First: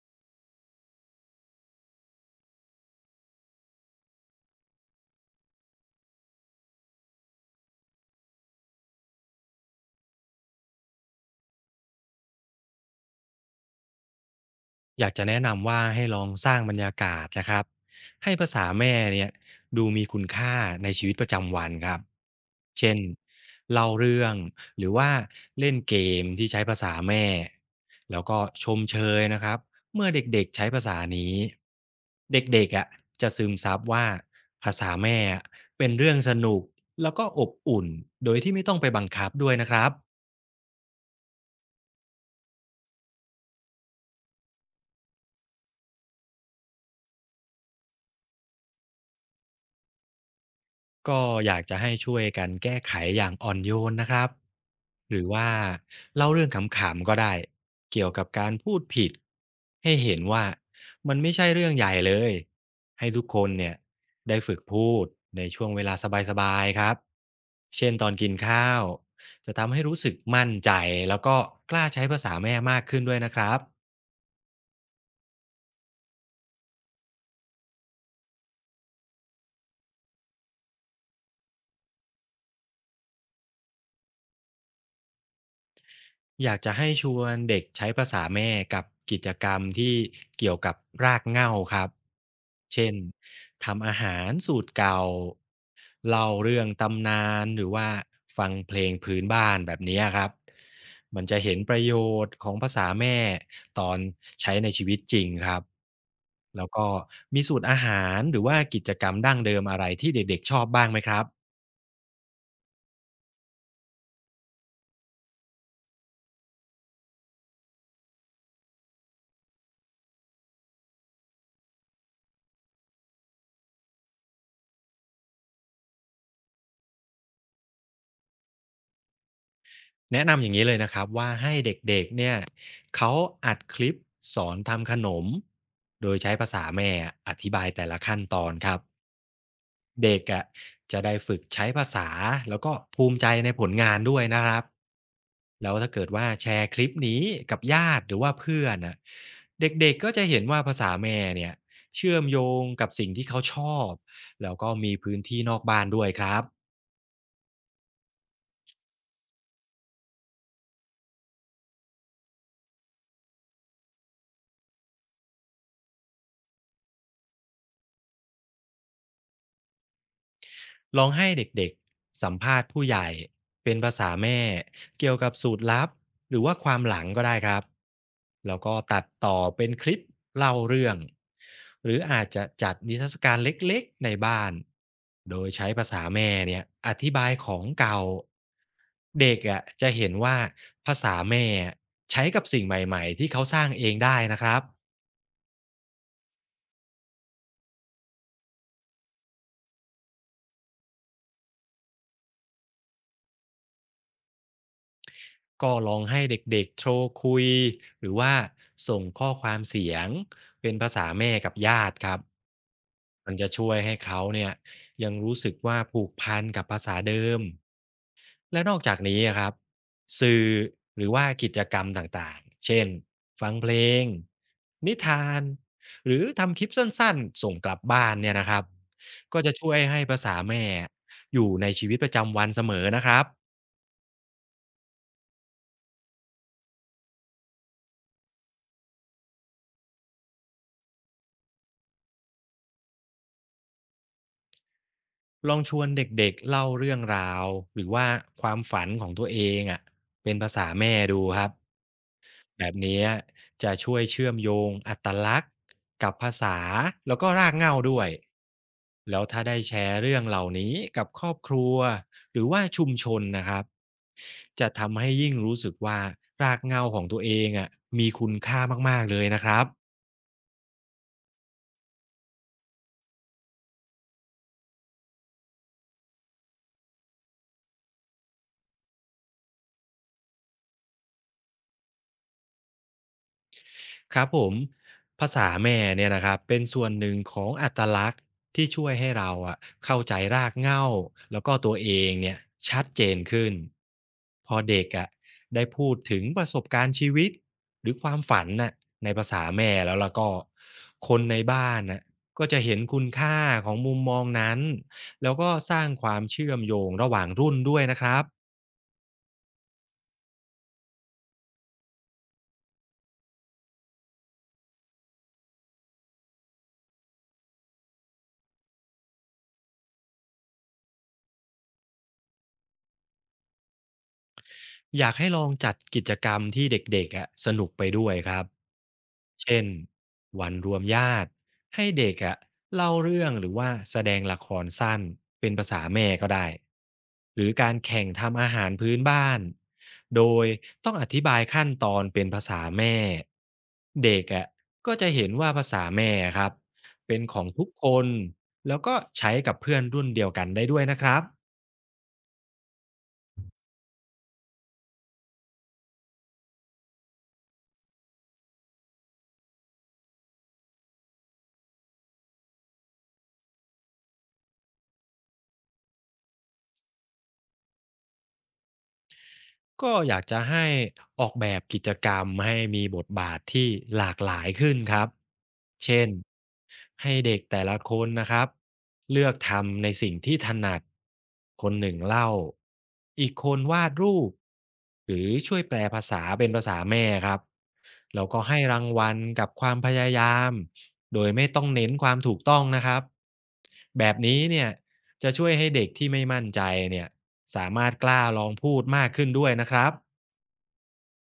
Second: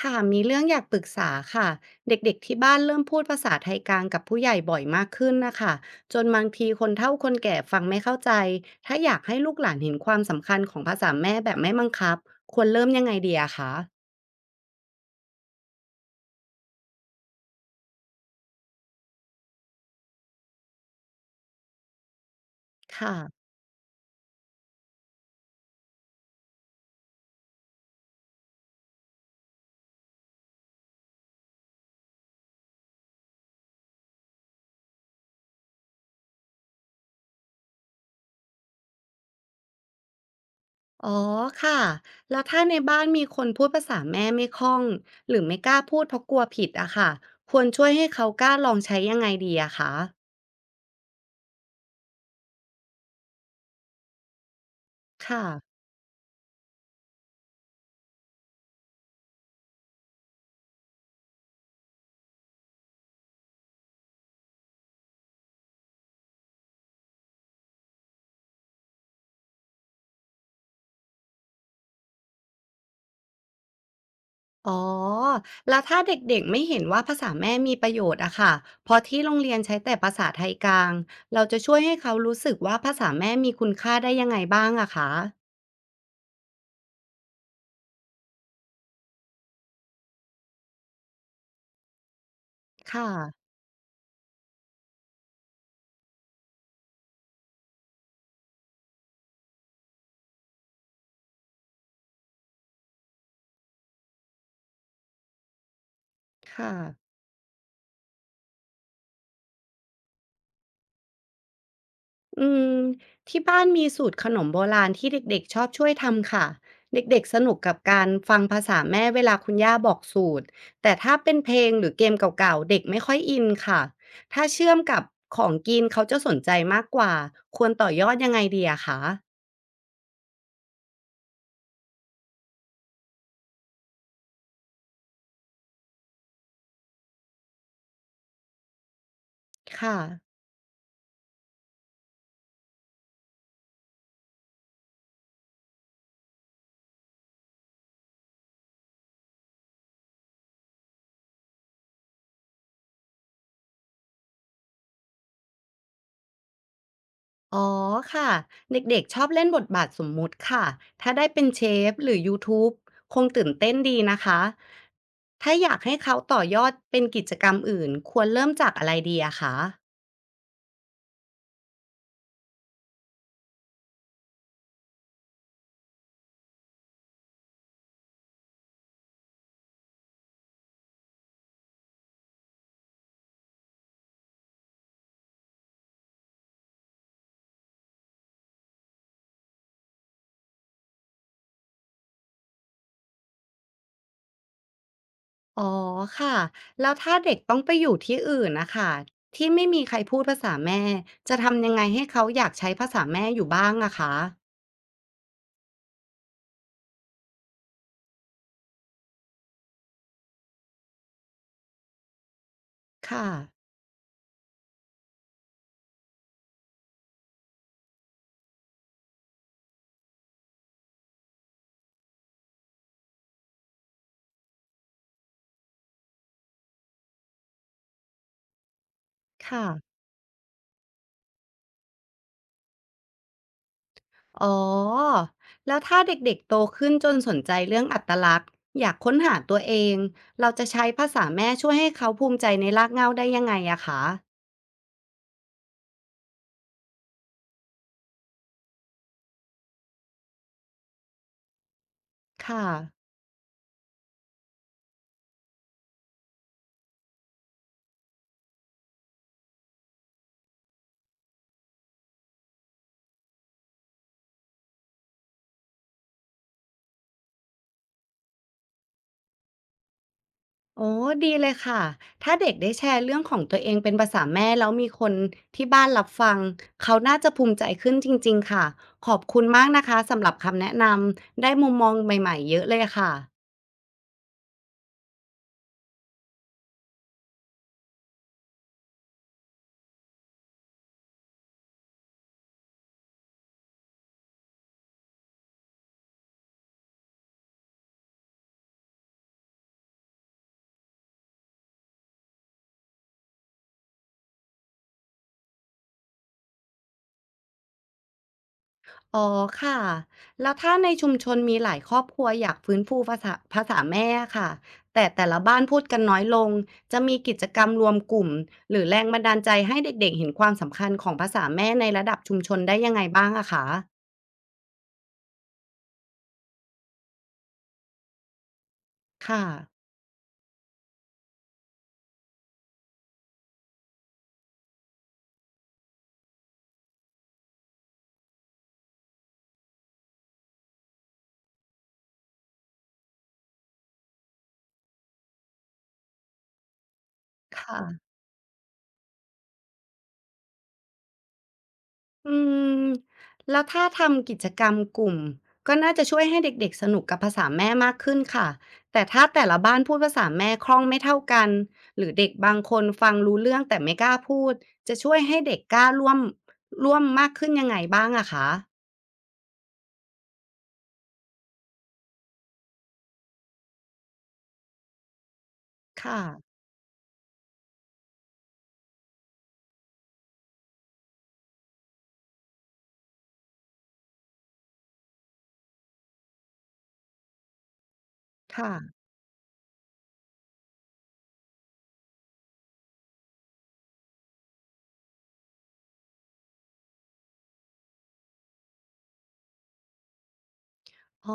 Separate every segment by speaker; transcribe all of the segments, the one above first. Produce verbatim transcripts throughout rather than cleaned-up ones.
Speaker 1: ค่ะมีเรื่องอยากปรึกษาค่ะเด็กๆที่บ้านเริ่มพูดภาษาไทยกลางกับผู้ใหญ่บ่อยมากขึ้นนะคะจนบางทีคนเฒ่าคนแก่ฟังไม่เข้าใจถ้าอยากให้ลูกหลานเห็นความสำคัญของภาษาแม่แบบไม่บังคับควรเริ่มยังไงดีอะคะ
Speaker 2: อยากจะแนะนำว่าให้ลองสร้างบรรยากาศนะครับให้ภาษาแม่เนี่ยดูมีคุณค่าในชีวิตประจำวันครับเช่น
Speaker 1: ค่ะ
Speaker 2: เล่าเรื่องหรือว่าเล่นเกมที่ใช้ภาษาแม่แล้วก็ชมเชยนะครับเมื่อเด็กๆใช้ภาษานี้เด็กๆอ่ะจะซึมซับว่าภาษาแม่เป็นเรื่องสนุกแล้วก็อบอุ่นโดยที่ไม่ต้องไปบังคับด้วยนะครับ
Speaker 1: อ๋อค่ะแล้วถ้าในบ้านมีคนพูดภาษาแม่ไม่คล่องหรือไม่กล้าพูดเพราะกลัวผิดอะค่ะควรช่วยให้เขากล้าลองใช้ยังไงดีอะคะ
Speaker 2: ก็อยากจะให้ช่วยกันแก้ไขอย่างอ่อนโยนนะครับหรือ
Speaker 1: ค่ะ
Speaker 2: ว่าเล่าเรื่องขำๆก็ได้เกี่ยวกับการพูดผิดให้เห็นว่ามันไม่ใช่เรื่องใหญ่เลยให้ทุกคนเนี่ยได้ฝึกพูดในช่วงเวลาสบายๆครับเช่นตอนกินข้าวจะทำให้รู้สึกมั่นใจแล้วก็กล้าใช้ภาษาแม่มากขึ้นด้วยนะครับ
Speaker 1: อ๋อ แล้วถ้าเด็กๆไม่เห็นว่าภาษาแม่มีประโยชน์อะค่ะพอที่โรงเรียนใช้แต่ภาษาไทยกลางเราจะช่วยให้เขารู้สึกว่าภาษาแม่มีคุณค่าได้ยังไงบ้างอะคะ
Speaker 2: อยากจะให้ชวนเด็กใช้ภาษาแม่กับกิจกรรมที่เกี่ยวกับรากเหง้าครับเช่น
Speaker 1: ค่ะ
Speaker 2: ทำอาหารสูตรเก่าเล่าเรื่องตำนานหรือว่าฟังเพลงพื้นบ้านแบบนี้ครับมันจะเห็นประโยชน์ของภาษาแม่ตอนใช้ในชีวิตจริงครับแล้ว
Speaker 1: ค่ะ
Speaker 2: ก็มีสูตรอาหารหรือว่ากิจกรรมดั้งเดิมอะไรที่เด็กๆชอบบ้างไหมครับ
Speaker 1: อืมที่บ้านมีสูตรขนมโบราณที่เด็กๆชอบช่วยทำค่ะเด็กๆสนุกกับการฟังภาษาแม่เวลาคุณย่าบอกสูตร แต่ถ้าเป็นเพลงหรือเกมเก่าๆเด็กไม่ค่อยอินค่ะถ้าเชื่อมกับของกินเขาจะสนใจมากกว่าควรต่อยอดยังไงดีอะคะ
Speaker 2: แนะนำอย่างนี้เลยนะครับว่าให้เด็กๆเนี่ยเขาอัดคลิปสอนทำขนมโดยใช้ภาษาแม่อธิบายแต่ละขั้นตอนครับ
Speaker 1: ค่ะ
Speaker 2: เด็กอ่ะจะได้ฝึกใช้ภาษาแล้วก็ภูมิใจในผลงานด้วยนะครับแล้วถ้าเกิดว่าแชร์คลิปนี้กับญาติหรือว่าเพื่อนอ่ะเด็กๆก็จะเห็นว่าภาษาแม่เนี่ยเชื่อมโยงกับสิ่งที่เขาชอบแล้วก็มีพื้นที่นอกบ้านด้วยครับ
Speaker 1: อ๋อค่ะเด็กๆชอบเล่นบทบาทสมมุติค่ะถ้าได้เป็นเชฟหรือยูทูบคงตื่นเต้นดีนะคะถ้าอยากให้เขาต่อยอดเป็นกิจกรรมอื่นควรเริ่มจากอะไรดีอะคะ
Speaker 2: ลองให้เด็กๆสัมภาษณ์ผู้ใหญ่เป็นภาษาแม่เกี่ยวกับสูตรลับหรือว่าความหลังก็ได้ครับแล้วก็ตัดต่อเป็นคลิปเล่าเรื่องหรืออาจจะจัดนิทรรศการเล็กๆในบ้านโดยใช้ภาษาแม่เนี่ยอธิบายของเก่าเด็กอ่ะจะเห็นว่าภาษาแม่ใช้กับสิ่งใหม่ๆที่เขาสร้างเองได้นะครับ
Speaker 1: อ๋อค่ะแล้วถ้าเด็กต้องไปอยู่ที่อื่นนะคะที่ไม่มีใครพูดภาษาแม่จะทำยังไงให้เขาอยากใช้ภาษาแม่อยู่บ้างอะคะ
Speaker 2: ก็ลองให้เด็กๆโทรคุยหรือว่าส่งข้อความเสียงเป็นภาษาแม่กับญาติครับ
Speaker 1: ค่ะ
Speaker 2: มันจะช่วยให้เขาเนี่ยยังรู้สึกว่าผูกพันกับภาษาเดิมและนอกจากนี้อะครับสื่อหรือว่ากิจกรรมต่างๆเช่นฟังเพลงนิทานหรือทำคลิปสั้นๆส่งกลับบ้านเนี่ยนะครับก็จะ
Speaker 1: ค่ะ
Speaker 2: ช่วยให้ภาษาแม่อยู่ในชีวิตประจำวันเสมอนะครับ
Speaker 1: อ๋อ แล้วถ้าเด็กๆ โตขึ้นจนสนใจเรื่องอัตลักษณ์อยากค้นหาตัวเอง เราจะใช้ภาษาแม่ช่วยให้เขาภูมิใจในรากเหง้าได้ยังไงอะคะ
Speaker 2: ลองชวนเด็กๆเล่าเรื่องราวหรือว่าความฝันของตัวเองอ่ะเป็นภาษาแม่ดูครับแบ
Speaker 1: ค่ะ
Speaker 2: บนี้จะช่วยเชื่อมโยงอัตลักษณ์กับภาษาแล้วก็รากเหง้าด้วยแล้วถ้าได้แชร์เรื่องเหล่านี้กับครอบครัวหรือว่าชุมชนนะครับจะทำให้ยิ่งรู้สึกว่ารากเหง้าของตัวเองอ่ะมีคุณค่ามากๆเลยนะครับ
Speaker 1: อ๋อดีเลยค่ะ ถ้าเด็กได้แชร์เรื่องของตัวเองเป็นภาษาแม่แล้วมีคนที่บ้านรับฟังเขาน่าจะภูมิใจขึ้นจริงๆ ค่ะ ขอบคุณมากนะคะสำหรับคำแนะนำได้มุมมองใหม่ๆเยอะเลยค่ะ
Speaker 2: ครับผมภาษาแม่เนี่ยนะครับเป็นส่วนหนึ่งของอัตลักษณ์ที่ช่วยให้เราอะเข้าใจรากเหง้าแล้วก็ตัวเองเนี่ยชัดเจนขึ้นพอเด็กอะได้พูดถึงประสบการณ์ชีวิตหรือความฝันน่ะในภาษาแม่แล้วแล้วก็คนในบ้านน่ะก็จะเห็นคุณค่าของมุมมองนั้นแล้วก็สร้างความเชื่อมโยงระหว่างรุ่นด้วยนะครับ
Speaker 1: อ๋อค่ะ แล้วถ้าในชุมชนมีหลายครอบครัวอยากฟื้นฟูภาษาภาษาแม่ค่ะ แต่แต่ละบ้านพูดกันน้อยลง จะมีกิจกรรมรวมกลุ่มหรือแรงบันดาลใจให้เด็กๆเห็นความสำคัญของภาษาแม่ในระดับชุมชนได้ยังไงบ้างอะคะ
Speaker 2: อยากให้ลองจัดกิจกรรมที่เด็กๆอะสนุกไปด้วยครับ
Speaker 1: ค่ะ
Speaker 2: เช่นวันรวมญาติให้เด็กอะเล่าเรื่องหรือว่าแสดงละครสั้นเป็นภาษาแม่ก็ได้ หรือการแข่งทำอาหารพื้นบ้าน โดยต้องอธิบายขั้นตอนเป็นภาษาแม่ เด็กอะก็จะเห็นว่าภาษาแม่ครับเป็นของทุก
Speaker 1: ค่ะ
Speaker 2: คน แล้วก็ใช้กับเพื่อนรุ่นเดียวกันได้ด้วยนะครับ
Speaker 1: อืมแล้วถ้าทำกิจกรรมกลุ่มก็น่าจะช่วยให้เด็กๆสนุกกับภาษาแม่มากขึ้นค่ะแต่ถ้าแต่ละบ้านพูดภาษาแม่คล่องไม่เท่ากันหรือเด็กบางคนฟังรู้เรื่องแต่ไม่กล้าพูดจะช่วยให้เด็กกล้าร่วมร่วมมากขึ้นยังไงบ้างอะคะ
Speaker 2: ก็อยากจะให้ออกแบบกิจกรรมให้มีบทบาทที่หลากหลายขึ้นครับเช่น
Speaker 1: ค่ะ
Speaker 2: ให้เด็กแต่ละคนนะครับเลือกทำในสิ่งที่ถนัดคนหนึ่งเล่าอีกคนวาดรูปหรือช่วยแปลภาษาเป็นภาษาแม่ครับแล้วก็ให้
Speaker 1: ค่ะ
Speaker 2: รางวัลกับความพยายามโดยไม่ต้องเน้นความถูกต้องนะครับแบบนี้เนี่ยจะช่วยให้เด็กที่ไม่มั่นใจเนี่ย สามารถกล้าลองพูดมากขึ้นด้วยนะครับ
Speaker 1: อ๋อ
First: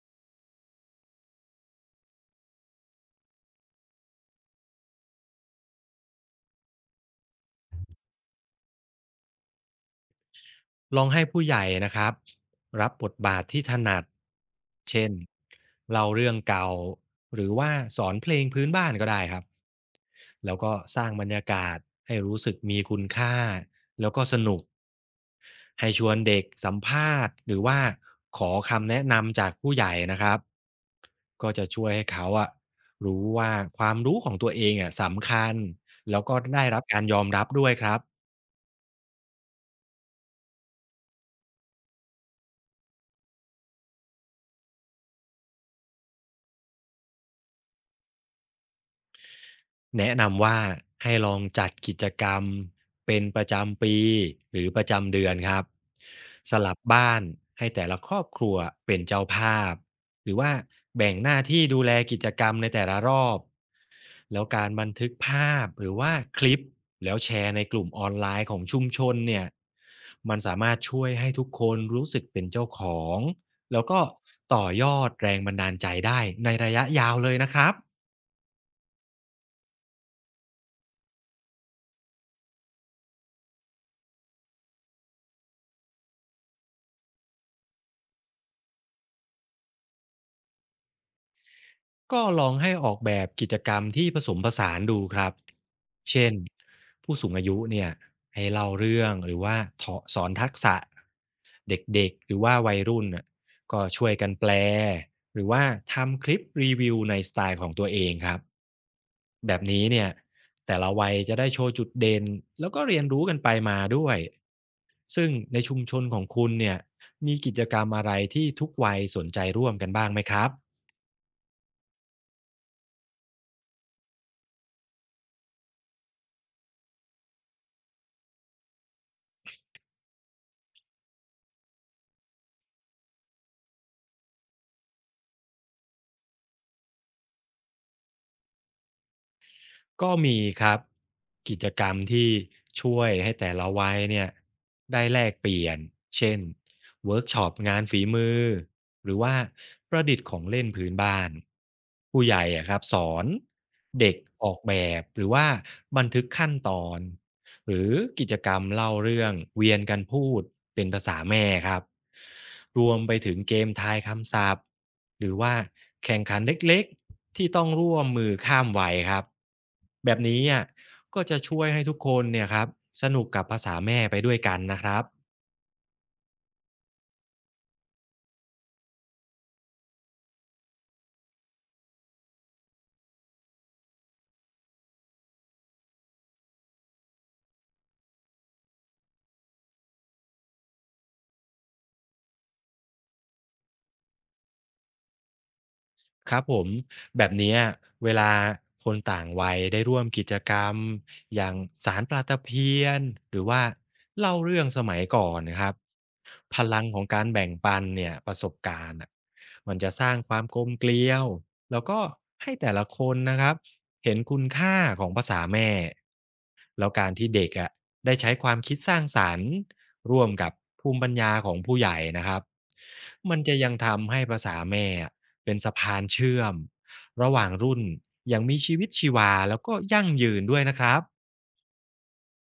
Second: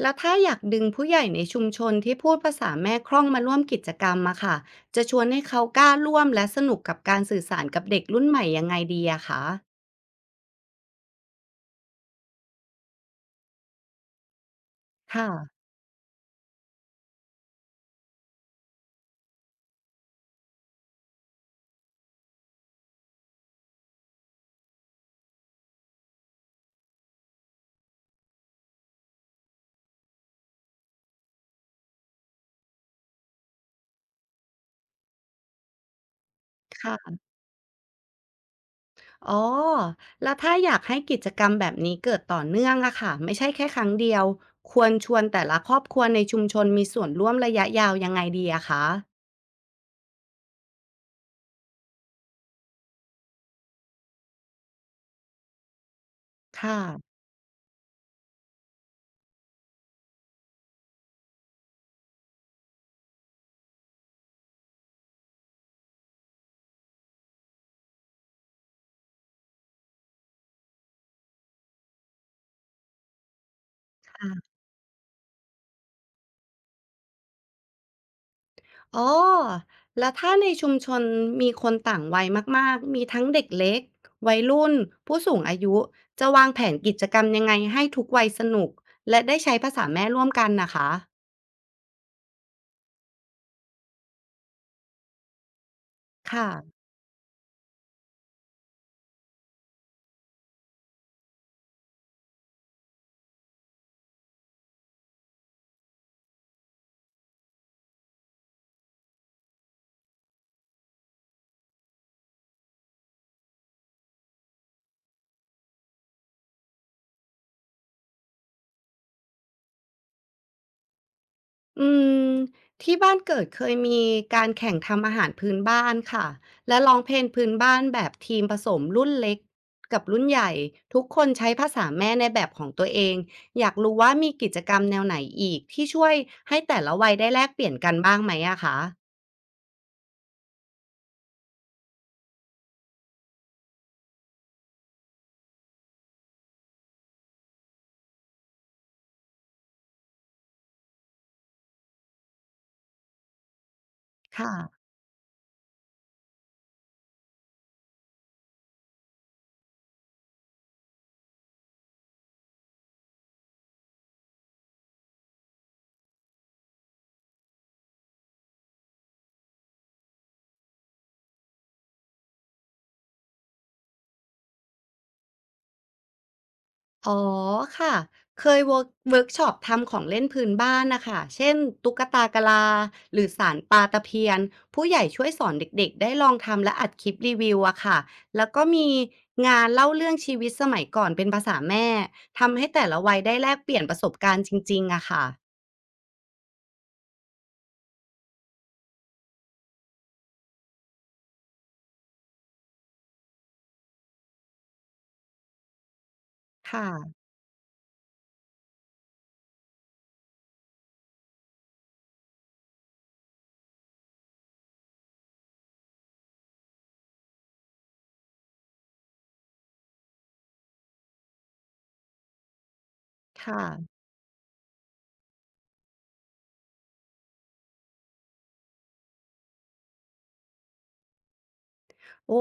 Speaker 1: แล้วถ้าอยากดึงผู้ใหญ่ในชุมชนที่พูดภาษาแม่คล่องมาร่วมกิจกรรมอะค่ะจะชวนให้เขากล้าร่วมและสนุกกับการสื่อสารกับเด็กรุ่นใหม่ยังไงดีอะคะ
Speaker 2: ลองให้ผู้ใหญ่นะครับรับบทบาทที่ถนัดเช่น
Speaker 1: ค่ะ
Speaker 2: เล่าเรื่องเก่าหรือว่าสอนเพลงพื้นบ้านก็ได้ครับ แล้วก็สร้างบรรยากาศให้รู้สึกมีคุณค่าแล้วก็สนุก ให้ชวนเด็กสัมภาษณ์หรือว่าขอคำแนะนำจากผู้ใหญ่นะครับก็จะช่วยให้เขาอะรู้ว่าความรู้ของตัวเองอะสำคัญแล้วก็ได้รับการย
Speaker 1: ค่ะ
Speaker 2: อมรับด้วยครับ
Speaker 1: อ๋อแล้วถ้าอยากให้กิจกรรมแบบนี้เกิดต่อเนื่องอะค่ะไม่ใช่แค่ครั้งเดียวควรชวนแต่ละครอบครัวในชุมชนมีส่วนร่วมระยะยาวยังไงดีอะคะ
Speaker 2: แนะนำว่าให้ลองจัดกิจกรรมเป็นประจำปีหรือประจำเดือนครับสลั
Speaker 1: ค่ะ
Speaker 2: บบ้านให้แต่ละครอบครัวเป็นเจ้าภาพหรือว่าแบ่งหน้าที่ดูแลกิจกรรมในแต่ละรอบแล้วการบันทึกภาพหรือว่าคลิปแล้วแชร์ในกลุ่มออนไลน์ของชุมชนเนี่ยมันสามารถช่วยให้ทุกคนรู้สึกเป็นเจ้าของแล้วก็
Speaker 1: ค่ะ
Speaker 2: ต่อยอดแรงบันดาลใจได้ในระยะยาวเลยนะครับ
Speaker 1: อ๋อแล้วถ้าในชุมชนมีคนต่างวัยมากๆมีทั้งเด็กเล็กวัยรุ่นผู้สูงอายุจะวางแผนกิจกรรมยังไงให้ทุกวัยสนุกและได้ใช้ภาษาแม่ร่วมกันนะคะ
Speaker 2: ก็ลองให้ออกแบบกิจกรรมที่ผสมผสานดูครับ เช่น
Speaker 1: ค่ะ
Speaker 2: ผู้สูงอายุเนี่ยให้เล่าเรื่องหรือว่าเถาะสอนทักษะเด็กๆหรือว่าวัยรุ่นน่ะก็ช่วยกันแปลหรือว่าทำคลิปรีวิวในสไตล์ของตัวเองครับแบบนี้เนี่ยแต่ละวัยจะได้โชว์จุดเด่นแล้วก็เรียนรู้กันไปมาด้วยซึ่งในชุมชนของคุณเนี่ยมีกิจกรรมอะไรที่ทุกวัยสนใจร่วมกันบ้างไหมครับ
Speaker 1: อืมที่บ้านเกิดเคยมีการแข่งทำอาหารพื้นบ้านค่ะและร้องเพลงพื้นบ้านแบบทีมผสมรุ่นเล็กกับรุ่นใหญ่ทุกคนใช้ภาษาแม่ในแบบของตัวเองอยากรู้ว่ามีกิจกรรมแนวไหนอีกที่ช่วยให้แต่ละวัยได้แลกเปลี่ยนกันบ้างไหมอะคะ
Speaker 2: ก็มีครับกิจกรรมที่ช่วยให้แต่ละวัยเนี่ยได้แลกเปลี่ยนเช่นเวิร์กช็อปงานฝีมือหรือว่าประดิษฐ์ของเล่นพื้นบ้านผู้ใหญ่อะครับสอนเด็กอ
Speaker 1: ค่ะ
Speaker 2: อกแบบหรือว่าบันทึกขั้นตอนหรือกิจกรรมเล่าเรื่องเวียนกันพูดเป็นภาษาแม่ครับ รวมไปถึงเกมทายคำศัพท์หรือว่าแข่งขันเล็กๆที่ต้องร่วมมือข้ามวัยครับแบบนี้อ่ะก็จะช่วยให้ทุกคนเนี่ยครับสนุกกับภาษาแม่ไปด้วยกันนะครับ
Speaker 1: อ๋อค่ะเคยเวิร์กเวิร์กช็อปทำของเล่นพื้นบ้านนะคะเช่นตุ๊กตากะลาหรือสานปลาตะเพียนผู้ใหญ่ช่วยสอนเด็กๆได้ลองทำและอัดคลิปรีวิวอะค่ะแล้วก็มีงานเล่าเรื่องชีวิตสมัยก่อนเป็นภาษาแม่ทำให้แต่ละวัยได้แลกเปลี่ยนประสบการณ์จริงๆอะค่ะ
Speaker 2: ครับผมแบบเนี้ยเวลาคนต่างวัยได้ร่วมกิจกรรมอย่างสารปลาตะเพียนหรือว่าเล่าเรื่องสมัยก่อนนะครับ พ
Speaker 1: ค
Speaker 2: ลังของ
Speaker 1: ่ะ
Speaker 2: การแบ่งปันเนี่ยประสบการณ์อะมันจะสร้างความกลมเกลียวแล้วก็ให้แต่ละคนนะครับเห็นคุณค่าของภาษาแม่แล้วการที่เด็กอะได้ใช้ความคิดสร้างสารรค์ร่วมกับภูมิปัญญาของผู้ใหญ่นะครับมันจะ
Speaker 1: ค่ะ
Speaker 2: ยังทำให้ภาษาแม่อะเป็นสะพานเชื่อมระหว่างรุ่นอย่างมีชีวิตชีวาแล้วก็ยั่งยืนด้วยนะครับ
Speaker 1: โอ้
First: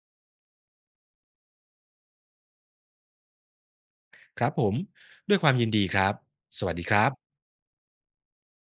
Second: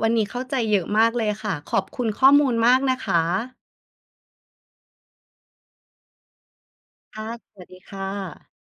Speaker 1: วันนี้เข้าใจเยอะมากเลยค่ะขอบคุณข้อมูลมากนะคะ
Speaker 2: ครับผมด้วยความยินดีครับสวัสดีครับ
Speaker 1: ค่ะสวัสดีค่ะ